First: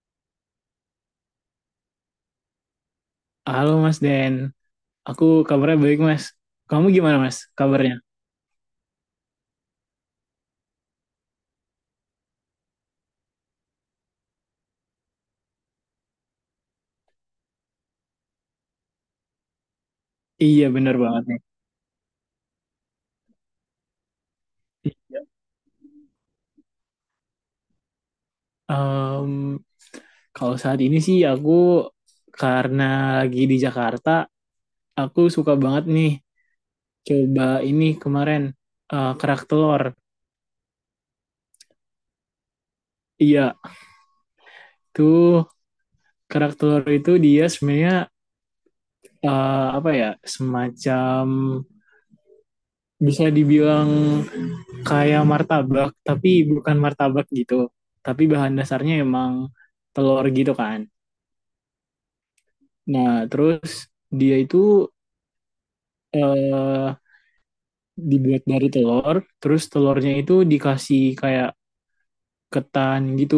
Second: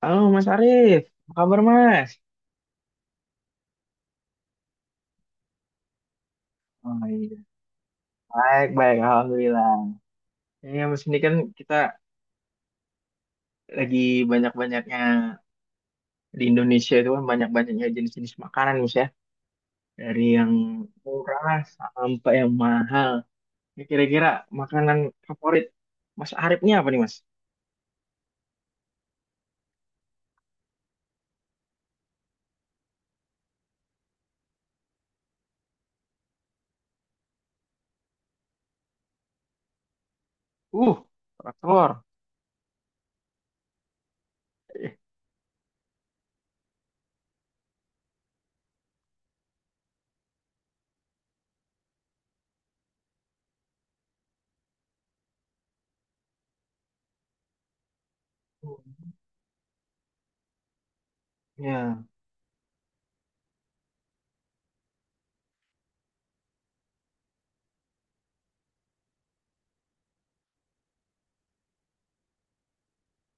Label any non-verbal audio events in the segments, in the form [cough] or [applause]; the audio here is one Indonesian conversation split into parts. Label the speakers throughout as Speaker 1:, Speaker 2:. Speaker 1: Halo Mas Arief, apa kabar Mas?
Speaker 2: Halo Mas Den, aku kabarnya baik Mas. Kamu
Speaker 1: Oh
Speaker 2: gimana
Speaker 1: iya,
Speaker 2: Mas kabarnya?
Speaker 1: baik, baik, alhamdulillah. Ya, Mas ini kan kita lagi banyak-banyaknya di Indonesia itu kan banyak-banyaknya jenis-jenis makanan Mas ya. Dari yang
Speaker 2: Iya bener banget nih.
Speaker 1: murah sampai yang mahal. Ya, kira-kira makanan favorit Mas Arifnya apa nih Mas?
Speaker 2: Em, Kalau saat ini sih aku karena lagi di Jakarta, aku suka banget nih coba ini kemarin kerak telur.
Speaker 1: Uh, kerak telur.
Speaker 2: Iya,
Speaker 1: Eh,
Speaker 2: tuh kerak telur itu dia sebenarnya apa ya, semacam bisa dibilang kayak martabak, tapi bukan martabak gitu. Tapi bahan dasarnya emang telur gitu kan.
Speaker 1: ya.
Speaker 2: Nah, terus dia itu eh, dibuat dari telur, terus telurnya itu dikasih kayak ketan gitu.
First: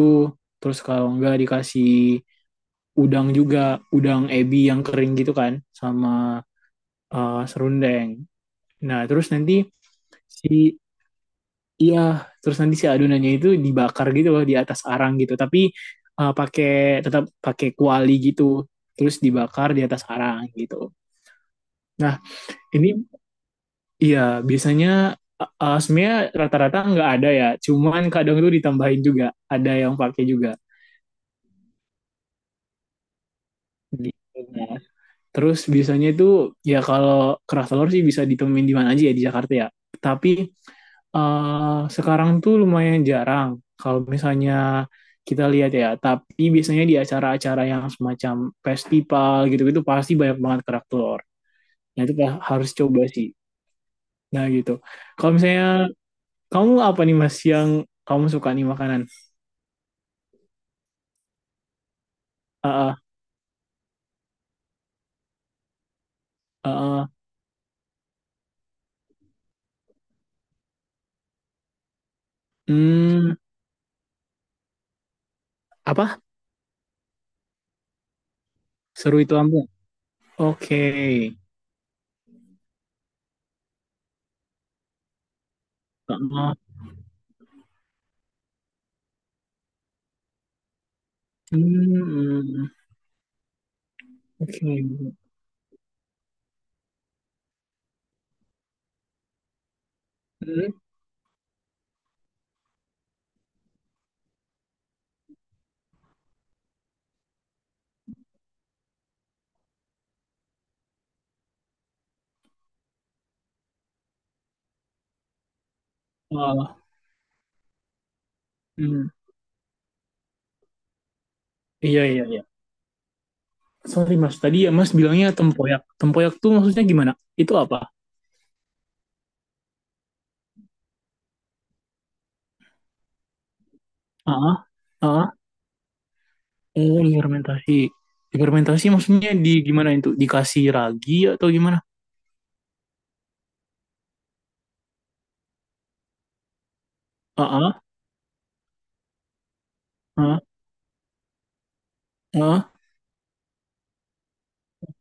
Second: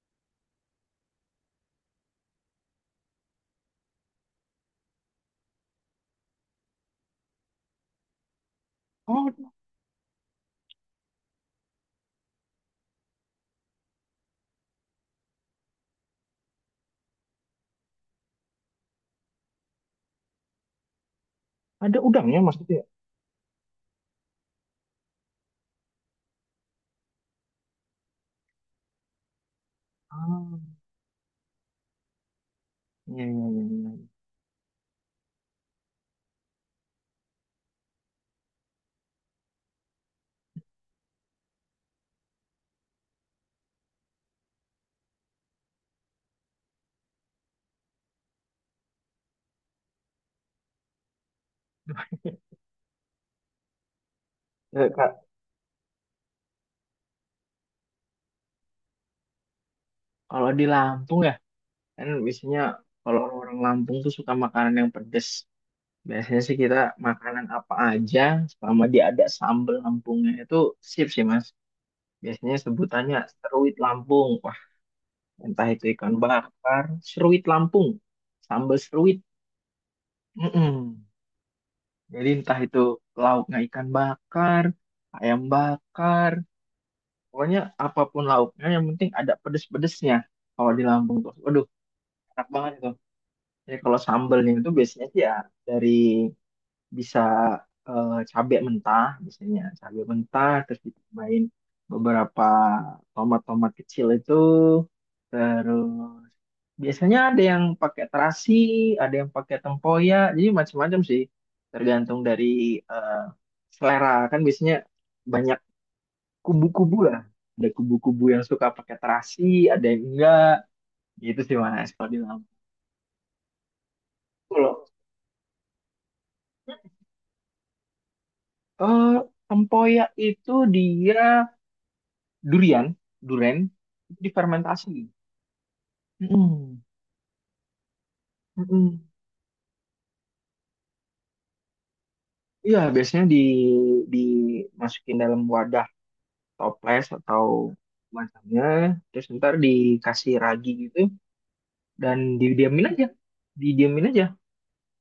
Speaker 2: Terus kalau enggak dikasih udang juga, udang ebi yang kering gitu kan, sama serundeng. Nah, terus
Speaker 1: Oh,
Speaker 2: nanti si iya, terus nanti si adonannya itu dibakar gitu loh di atas arang gitu, tapi pakai, tetap pakai kuali gitu. Terus dibakar di atas arang gitu.
Speaker 1: ada
Speaker 2: Nah,
Speaker 1: udangnya Mas itu ya?
Speaker 2: ini iya, biasanya sebenarnya rata-rata nggak ada ya, cuman kadang tuh ditambahin juga, ada yang pakai juga.
Speaker 1: Ah, iya, iya, iya, iya.
Speaker 2: Gitu. Nah, terus biasanya itu ya kalau keras telur sih bisa ditemuin di mana aja ya di Jakarta ya. Tapi sekarang tuh lumayan jarang kalau misalnya kita lihat ya. Tapi biasanya di acara-acara yang semacam festival gitu-gitu pasti banyak banget kerak telur. Nah itu harus coba sih. Nah gitu.
Speaker 1: Ya, Kak,
Speaker 2: Kalau misalnya kamu apa nih Mas yang kamu suka nih makanan?
Speaker 1: kalau di Lampung ya, kan biasanya
Speaker 2: Ah, ah,
Speaker 1: kalau orang Lampung tuh suka makanan yang pedes. Biasanya sih
Speaker 2: ah,
Speaker 1: kita
Speaker 2: ah.
Speaker 1: makanan apa aja selama dia ada sambal Lampungnya itu sip sih Mas. Biasanya sebutannya
Speaker 2: Hmm,
Speaker 1: seruit Lampung. Wah, entah itu ikan
Speaker 2: apa?
Speaker 1: bakar, seruit Lampung, sambal
Speaker 2: Seru
Speaker 1: seruit.
Speaker 2: itu Lampung. Oke.
Speaker 1: Mm-mm. Jadi entah itu lauknya ikan bakar, ayam
Speaker 2: Ah,
Speaker 1: bakar,
Speaker 2: ah.
Speaker 1: pokoknya apapun lauknya yang penting ada pedes-pedesnya kalau di Lampung tuh. Waduh, enak
Speaker 2: Hmm,
Speaker 1: banget tuh. Jadi kalau sambelnya itu
Speaker 2: oke.
Speaker 1: biasanya sih ya dari bisa cabe mentah, biasanya cabai mentah
Speaker 2: Hmm,
Speaker 1: terus ditambahin beberapa tomat-tomat kecil itu, terus biasanya ada yang pakai terasi, ada yang pakai tempoyak, jadi macam-macam sih, tergantung dari eh, selera kan biasanya banyak
Speaker 2: oh,
Speaker 1: kubu-kubu lah, ada kubu-kubu yang suka pakai
Speaker 2: hmm.
Speaker 1: terasi, ada yang enggak, gitu sih mas
Speaker 2: Iya,
Speaker 1: kalau di
Speaker 2: iya, iya.
Speaker 1: Lampung.
Speaker 2: Sorry Mas, tadi ya
Speaker 1: Kalau,
Speaker 2: Mas bilangnya tempoyak. Tempoyak tuh maksudnya gimana? Itu apa?
Speaker 1: eh, tempoyak itu dia durian, durian itu
Speaker 2: Ah, ah,
Speaker 1: difermentasi.
Speaker 2: ah, ah.
Speaker 1: Mm-mm.
Speaker 2: Oh, fermentasi. Fermentasi
Speaker 1: Mm-mm.
Speaker 2: maksudnya di gimana itu? Dikasih ragi atau gimana?
Speaker 1: Iya, biasanya di dimasukin dalam wadah toples
Speaker 2: Ah,
Speaker 1: atau
Speaker 2: ah,
Speaker 1: macamnya, terus ntar dikasih
Speaker 2: ah,
Speaker 1: ragi gitu dan
Speaker 2: ah.
Speaker 1: didiamin aja, didiamin aja.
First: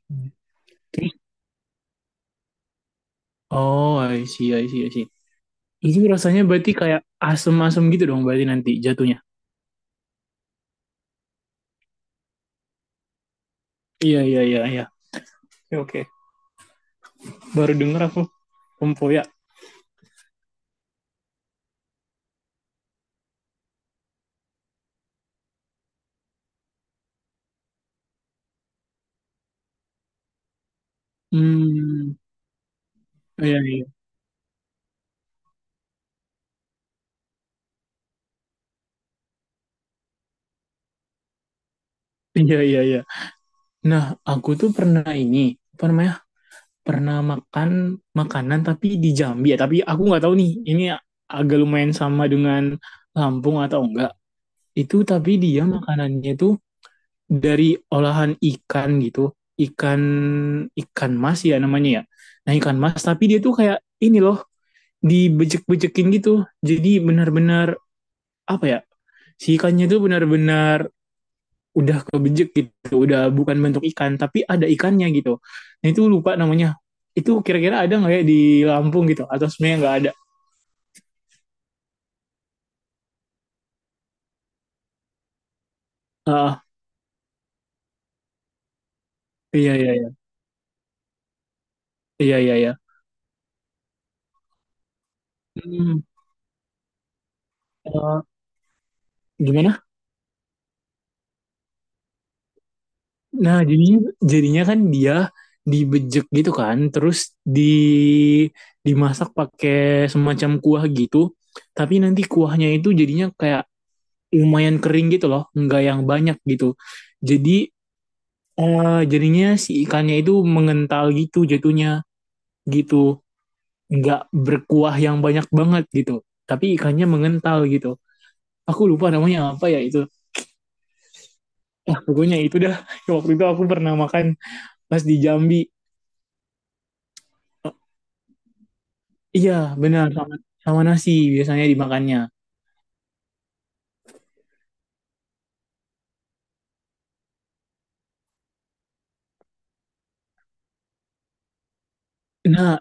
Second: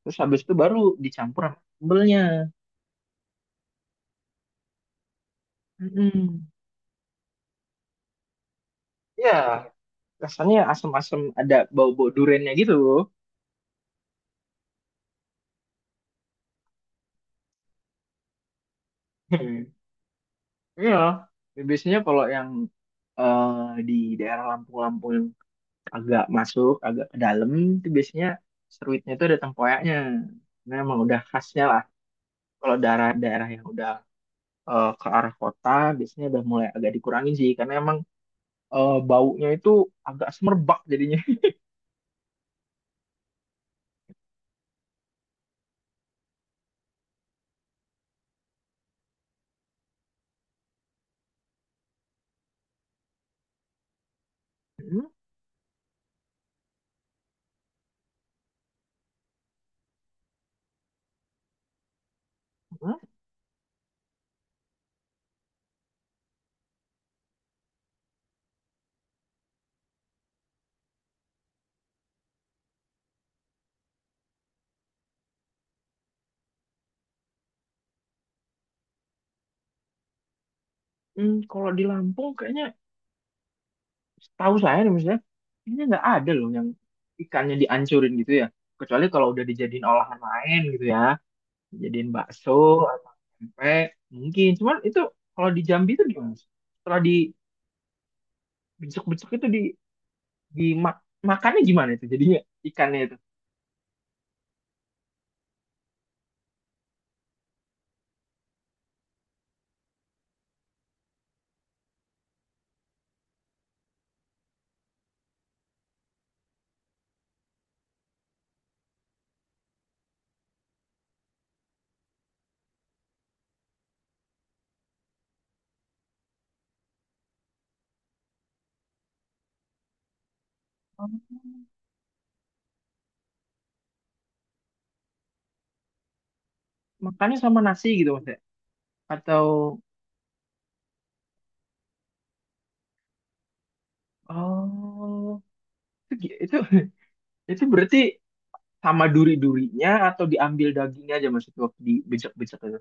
Speaker 1: Terus habis itu baru
Speaker 2: Terus?
Speaker 1: dicampur sama sambelnya.
Speaker 2: Oh, I see, I see, I see. Itu rasanya
Speaker 1: Mm-mm.
Speaker 2: berarti kayak asem-asem gitu dong berarti nanti jatuhnya.
Speaker 1: Iya, rasanya asam-asam ada bau-bau duriannya gitu.
Speaker 2: Iya, iya, iya, iya. Oke, oke. Baru denger aku tempoyak.
Speaker 1: [laughs] Iya, biasanya kalau yang di daerah Lampung-Lampung yang agak masuk, agak ke dalam, itu biasanya seruitnya itu ada tempoyaknya. Nah, emang udah khasnya lah.
Speaker 2: Hmm,
Speaker 1: Kalau daerah-daerah
Speaker 2: iya,
Speaker 1: yang
Speaker 2: iya.
Speaker 1: udah ke arah kota, biasanya udah mulai agak dikurangin sih, karena emang baunya itu agak semerbak jadinya.
Speaker 2: Iya, iya, iya. Nah, aku tuh pernah ini, apa namanya? Pernah makan makanan tapi di Jambi ya. Tapi aku nggak tahu nih, ini agak lumayan sama dengan Lampung atau enggak. Itu
Speaker 1: Hmm,
Speaker 2: tapi dia makanannya itu dari olahan ikan gitu. Ikan, ikan mas ya namanya ya. Nah, ikan
Speaker 1: hmm,
Speaker 2: mas, tapi dia tuh kayak ini loh, dibejek-bejekin gitu. Jadi benar-benar apa ya? Si ikannya tuh benar-benar udah kebejek gitu, udah bukan bentuk ikan tapi ada ikannya gitu. Nah itu lupa namanya. Itu kira-kira ada nggak ya di Lampung gitu? Atau sebenarnya nggak ada?
Speaker 1: kalau di Lampung kayaknya setahu saya nih misalnya, kayaknya nggak ada loh
Speaker 2: Ah,
Speaker 1: yang ikannya dihancurin gitu ya. Kecuali kalau udah
Speaker 2: iya,
Speaker 1: dijadiin
Speaker 2: iya, iya,
Speaker 1: olahan lain gitu ya, dijadiin
Speaker 2: iya,
Speaker 1: bakso
Speaker 2: iya, iya.
Speaker 1: atau tempe, mungkin. Cuman itu kalau di Jambi
Speaker 2: Hmm,
Speaker 1: itu gimana sih? Setelah di
Speaker 2: eh,
Speaker 1: besok-besok itu di
Speaker 2: gimana?
Speaker 1: di mak makannya gimana itu jadinya ikannya itu?
Speaker 2: Nah jadinya jadinya kan dia dibejek gitu kan, terus di dimasak pakai semacam kuah gitu. Tapi nanti kuahnya itu jadinya kayak lumayan kering gitu loh, nggak yang banyak gitu. Jadi jadinya si ikannya itu mengental gitu jatuhnya gitu, nggak berkuah yang banyak banget gitu. Tapi ikannya mengental gitu. Aku lupa namanya apa ya itu.
Speaker 1: Oh,
Speaker 2: Ah, pokoknya itu dah. [laughs] Waktu itu aku pernah makan pas di Jambi.
Speaker 1: makannya sama nasi gitu mas ya? Atau
Speaker 2: Iya, benar sama, sama nasi biasanya dimakannya.
Speaker 1: oh itu itu, [laughs] itu berarti sama duri-durinya atau diambil dagingnya aja mas itu waktu di becek-becek
Speaker 2: Nah,
Speaker 1: itu?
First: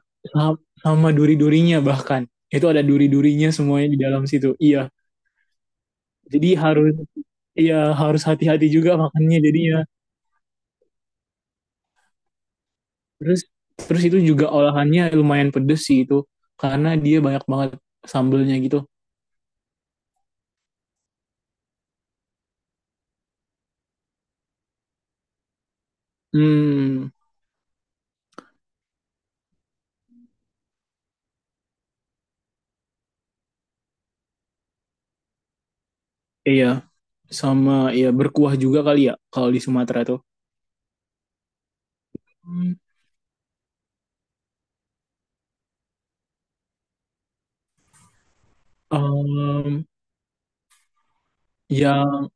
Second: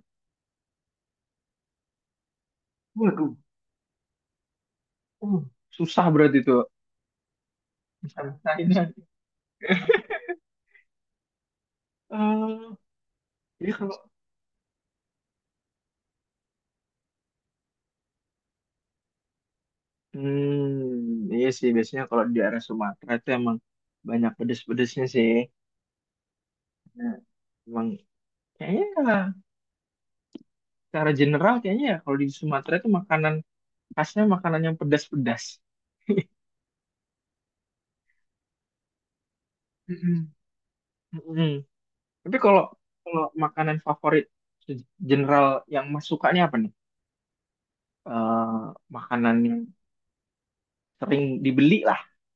Speaker 2: sama duri-durinya bahkan. Itu ada
Speaker 1: Waduh,
Speaker 2: duri-durinya semuanya di dalam situ. Iya.
Speaker 1: uh, susah berarti
Speaker 2: Jadi
Speaker 1: itu.
Speaker 2: harus iya, harus hati-hati juga
Speaker 1: Misalnya,
Speaker 2: makannya jadinya.
Speaker 1: eh
Speaker 2: Terus
Speaker 1: jadi kalau
Speaker 2: terus itu juga olahannya lumayan pedes sih itu karena dia banyak banget sambelnya gitu.
Speaker 1: hmm, iya sih biasanya kalau di daerah Sumatera itu emang banyak pedes-pedesnya sih.
Speaker 2: Hmm,
Speaker 1: Nah, emang kayaknya secara general kayaknya ya kalau di Sumatera itu makanan khasnya makanan yang pedas-pedas.
Speaker 2: iya sama ya berkuah juga kali ya kalau di Sumatera tuh.
Speaker 1: Mm-mm. Mm-mm. Tapi kalau
Speaker 2: Hmm.
Speaker 1: kalau makanan favorit se- general yang mas sukanya apa nih? Eh, makanan yang
Speaker 2: Em,
Speaker 1: sering dibeli lah.
Speaker 2: yang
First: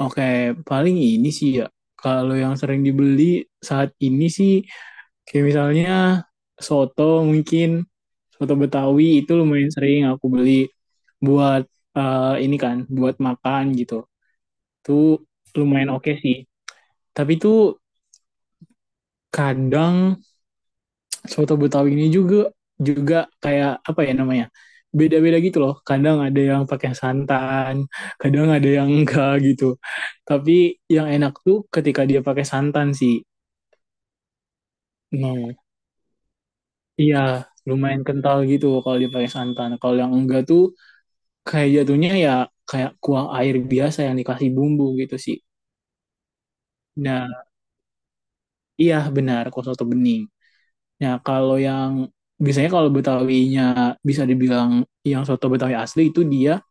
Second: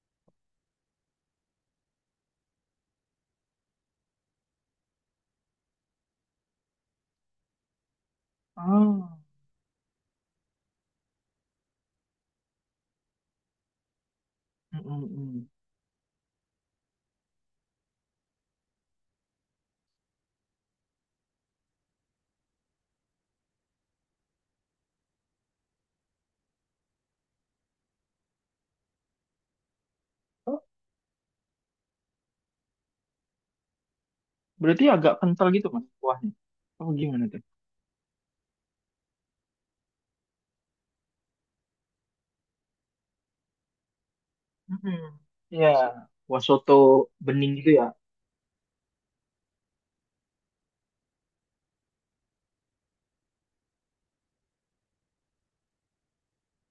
Speaker 2: oke paling ini sih ya kalau yang sering dibeli saat ini sih kayak misalnya soto mungkin soto Betawi
Speaker 1: Oh.
Speaker 2: itu lumayan sering aku beli buat ini kan buat makan gitu. Tuh
Speaker 1: Mm-mm.
Speaker 2: lumayan oke sih. Tapi tuh kadang soto Betawi ini juga juga kayak apa ya namanya beda-beda gitu loh, kadang ada yang pakai santan kadang ada yang enggak gitu,
Speaker 1: Oh,
Speaker 2: tapi yang enak tuh ketika dia pakai santan sih.
Speaker 1: berarti agak kental
Speaker 2: Hmm.
Speaker 1: gitu mas kuahnya. Oh
Speaker 2: Iya
Speaker 1: gimana tuh?
Speaker 2: lumayan kental gitu kalau dia pakai santan, kalau yang enggak tuh kayak jatuhnya ya kayak kuah air biasa yang dikasih bumbu
Speaker 1: Mm-mm.
Speaker 2: gitu sih.
Speaker 1: Ya, kuah soto
Speaker 2: Nah
Speaker 1: bening gitu ya.
Speaker 2: iya benar, kalau soto bening. Nah, kalau yang biasanya kalau Betawinya bisa dibilang yang soto Betawi asli itu dia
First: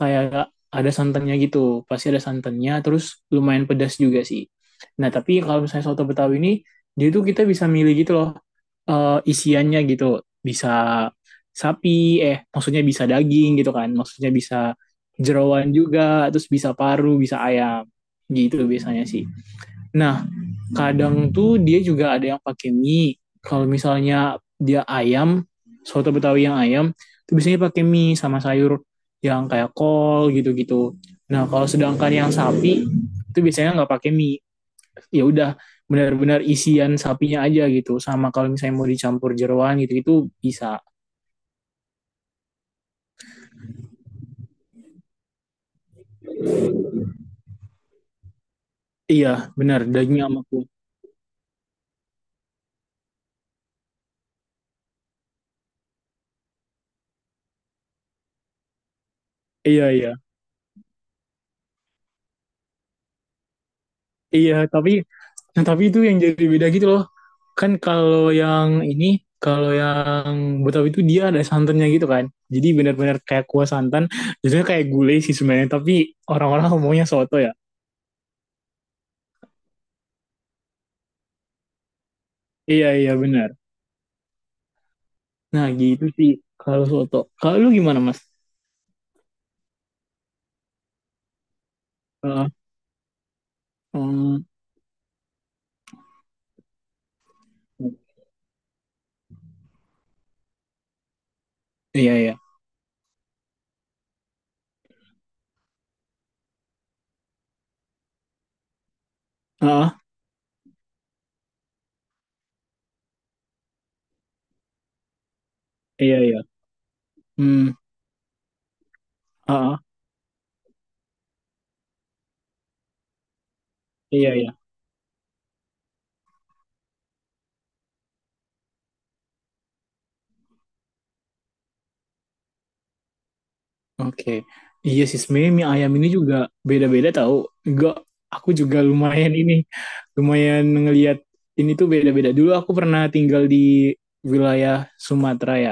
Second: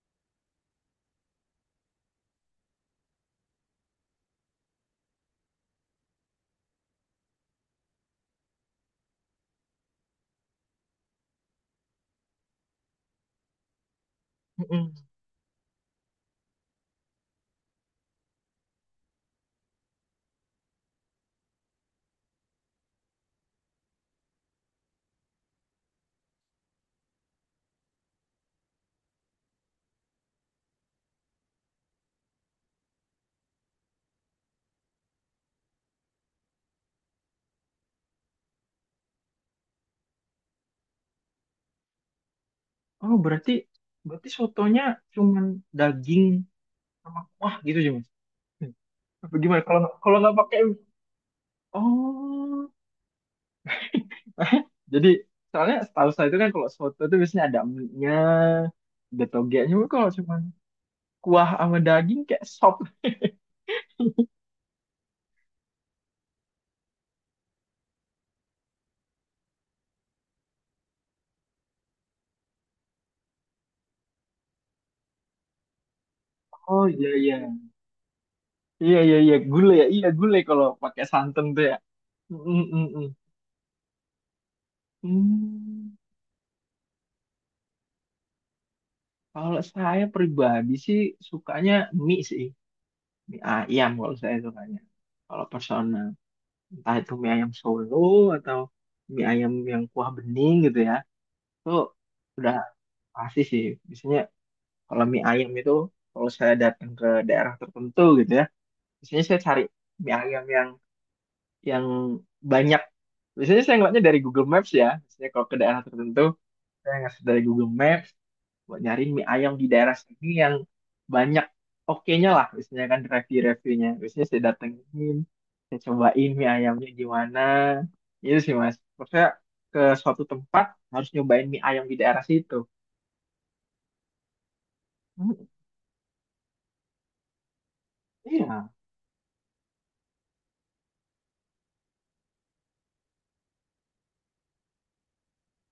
Speaker 2: kayak ada santannya gitu. Pasti ada santannya, terus lumayan pedas juga sih. Nah, tapi kalau misalnya soto Betawi ini, dia tuh kita bisa milih gitu loh isiannya gitu. Bisa sapi, eh maksudnya bisa daging gitu kan. Maksudnya bisa
Speaker 1: Mm-mm.
Speaker 2: jeroan juga, terus bisa paru, bisa ayam. Gitu biasanya sih. Nah, kadang tuh dia juga ada yang pakai mie kalau misalnya dia ayam, soto betawi yang ayam itu biasanya pakai mie sama sayur yang kayak kol gitu-gitu. Nah kalau sedangkan yang sapi itu biasanya nggak pakai mie, ya udah benar-benar isian sapinya aja gitu, sama kalau misalnya mau dicampur jeroan gitu itu bisa.
Speaker 1: Oh berarti berarti sotonya cuman daging sama kuah gitu aja mas.
Speaker 2: Iya
Speaker 1: Apa gimana
Speaker 2: benar,
Speaker 1: kalau kalau
Speaker 2: daging
Speaker 1: nggak
Speaker 2: sama
Speaker 1: pakai
Speaker 2: kuah.
Speaker 1: oh [laughs] jadi soalnya setahu saya itu kan kalau soto itu biasanya ada mie-nya ada togenya. Cuma
Speaker 2: Iya, iya,
Speaker 1: kalau cuman kuah sama daging kayak sop.
Speaker 2: iya, tapi nah, tapi itu yang jadi beda gitu loh. Kan kalau yang ini, kalau yang Betawi itu dia ada santannya gitu kan. Jadi benar-benar kayak kuah santan, jadinya kayak gulai sih sebenarnya. Tapi orang-orang
Speaker 1: Oh
Speaker 2: ngomongnya
Speaker 1: iya iya,
Speaker 2: soto ya.
Speaker 1: iya iya iya, gulai ya, iya gulai kalau pakai santan tuh ya. Mm, mm,
Speaker 2: Iya,
Speaker 1: mm.
Speaker 2: iya benar. Nah,
Speaker 1: Hmm,
Speaker 2: gitu sih kalau soto. Kalau lu gimana, Mas?
Speaker 1: kalau saya pribadi sih sukanya mie sih,
Speaker 2: Heeh.
Speaker 1: mie ayam kalau saya
Speaker 2: Hmm,
Speaker 1: sukanya, kalau personal entah itu mie ayam Solo atau mie ayam yang kuah bening gitu ya, itu
Speaker 2: iya, iya.
Speaker 1: udah pasti sih. Biasanya kalau mie ayam itu kalau saya datang ke daerah tertentu gitu ya, biasanya saya cari
Speaker 2: Heeh,
Speaker 1: mie ayam yang yang banyak. Biasanya saya ngeliatnya dari Google Maps ya, biasanya kalau ke daerah
Speaker 2: iya,
Speaker 1: tertentu
Speaker 2: iya.
Speaker 1: saya ngasih dari
Speaker 2: Hmm,
Speaker 1: Google Maps buat nyari mie ayam di
Speaker 2: heeh,
Speaker 1: daerah sini yang banyak oke-nya lah, biasanya kan review-reviewnya. Biasanya
Speaker 2: iya,
Speaker 1: saya
Speaker 2: iya.
Speaker 1: datengin, saya cobain mie ayamnya gimana. Itu sih mas, maksudnya ke suatu tempat harus nyobain mie ayam di daerah situ.
Speaker 2: Oke. Iya sih
Speaker 1: Hmm,
Speaker 2: sebenarnya mie ayam ini juga beda-beda tahu. Enggak, aku
Speaker 1: iya.
Speaker 2: juga lumayan ini lumayan ngelihat ini tuh beda-beda. Dulu aku pernah tinggal di wilayah Sumatera ya.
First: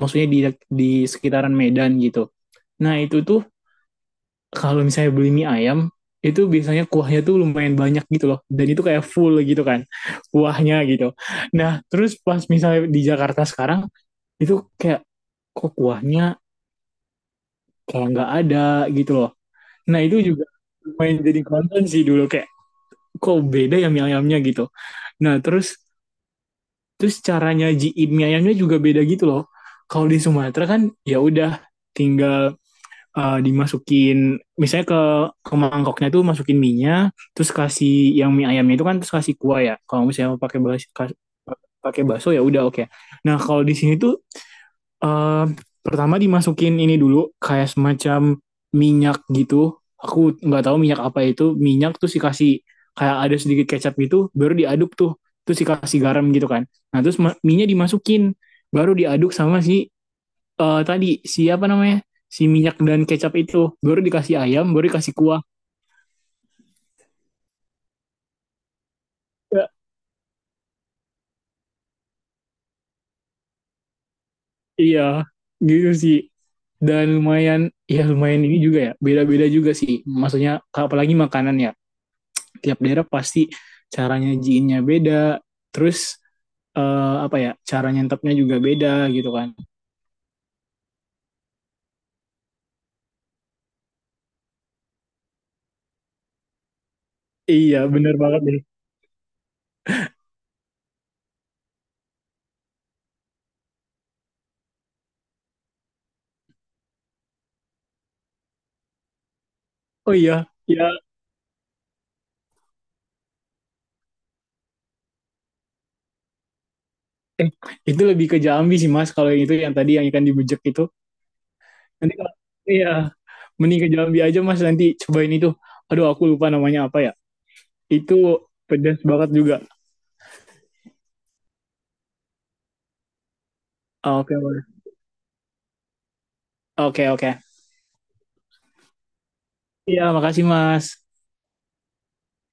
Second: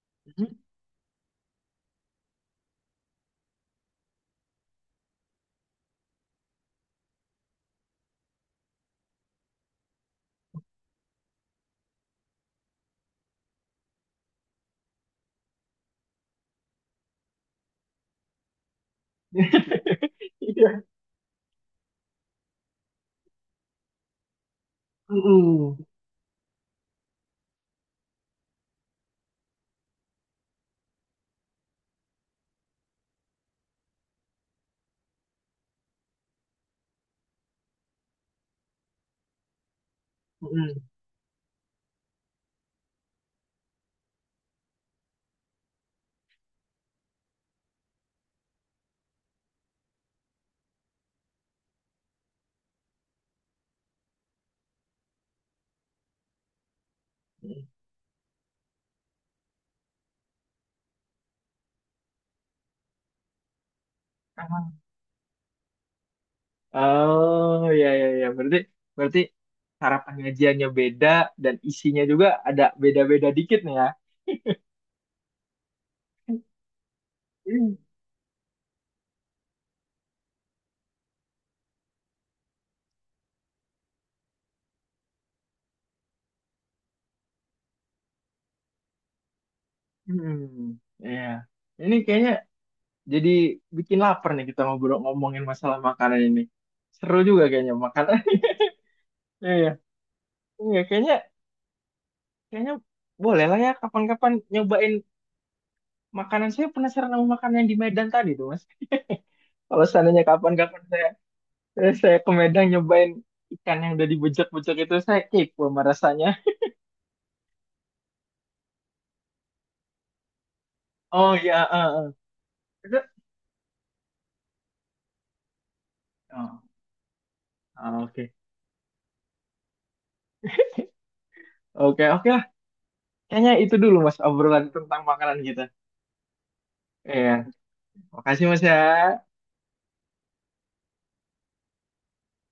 Speaker 2: Maksudnya di
Speaker 1: Hmm.
Speaker 2: di sekitaran Medan gitu. Nah, itu tuh kalau misalnya beli mie ayam itu biasanya kuahnya tuh lumayan banyak gitu loh. Dan itu kayak full gitu kan kuahnya gitu. Nah, terus pas misalnya di Jakarta sekarang itu kayak kok kuahnya kayak nggak ada gitu loh. Nah
Speaker 1: [laughs]
Speaker 2: itu juga
Speaker 1: Iya.
Speaker 2: main jadi konten sih dulu kayak kok beda ya mie ayamnya gitu. Nah terus
Speaker 1: Mm-mm.
Speaker 2: terus caranya nyajiin mie ayamnya juga beda gitu loh. Kalau di Sumatera kan ya udah tinggal dimasukin misalnya ke mangkoknya tuh masukin minyak terus kasih yang mie ayamnya itu kan terus kasih kuah ya. Kalau misalnya pakai
Speaker 1: Mm-mm.
Speaker 2: pakai bakso ya udah oke. Nah kalau di sini tuh Eh, pertama dimasukin ini dulu kayak semacam minyak gitu. Aku nggak tahu minyak apa itu. Minyak terus dikasih kayak ada sedikit kecap gitu, baru diaduk tuh. Terus dikasih garam gitu kan. Nah, terus minyak dimasukin, baru diaduk sama si tadi siapa namanya? Si minyak dan kecap itu. Baru dikasih ayam,
Speaker 1: Emang.
Speaker 2: baru dikasih kuah.
Speaker 1: Oh ya ya ya. Berarti berarti
Speaker 2: Ya,
Speaker 1: cara pengajiannya beda dan isinya juga ada beda-beda dikit nih ya.
Speaker 2: iya, gitu sih. Dan lumayan,
Speaker 1: Hmm.
Speaker 2: ya lumayan ini juga ya. Beda-beda juga sih. Maksudnya apalagi makanan ya. Tiap daerah pasti caranya nyajiinnya beda terus apa ya cara nyantapnya juga beda gitu kan.
Speaker 1: Ya. Ini kayaknya jadi bikin lapar nih kita ngobrol ngomongin masalah makanan ini. Seru juga kayaknya
Speaker 2: Iya benar
Speaker 1: makanan.
Speaker 2: banget
Speaker 1: [laughs]
Speaker 2: deh.
Speaker 1: Iya iya. Iya, kayaknya kayaknya boleh lah ya kapan-kapan nyobain makanan. Saya penasaran sama makanan yang di Medan tadi tuh, Mas. [laughs] Kalau
Speaker 2: Oh
Speaker 1: seandainya
Speaker 2: iya
Speaker 1: kapan-kapan
Speaker 2: ya.
Speaker 1: terus saya ke Medan nyobain ikan yang udah dibejek-bejek itu, saya kepo sama rasanya.
Speaker 2: eh itu lebih ke Jambi sih mas kalau itu yang tadi yang ikan dibejek itu,
Speaker 1: Oh ya, eh, eh.
Speaker 2: nanti kalau iya
Speaker 1: Itu-
Speaker 2: mending ke Jambi aja mas nanti cobain itu, aduh aku lupa
Speaker 1: oh,
Speaker 2: namanya apa ya
Speaker 1: ah,
Speaker 2: itu,
Speaker 1: oke,
Speaker 2: pedas banget juga.
Speaker 1: oke, oke lah. Kayaknya itu dulu mas
Speaker 2: Ah, oke
Speaker 1: obrolan
Speaker 2: Mas.
Speaker 1: tentang makanan kita.
Speaker 2: Oke oke.
Speaker 1: Iya, makasih mas ya.
Speaker 2: Iya makasih mas.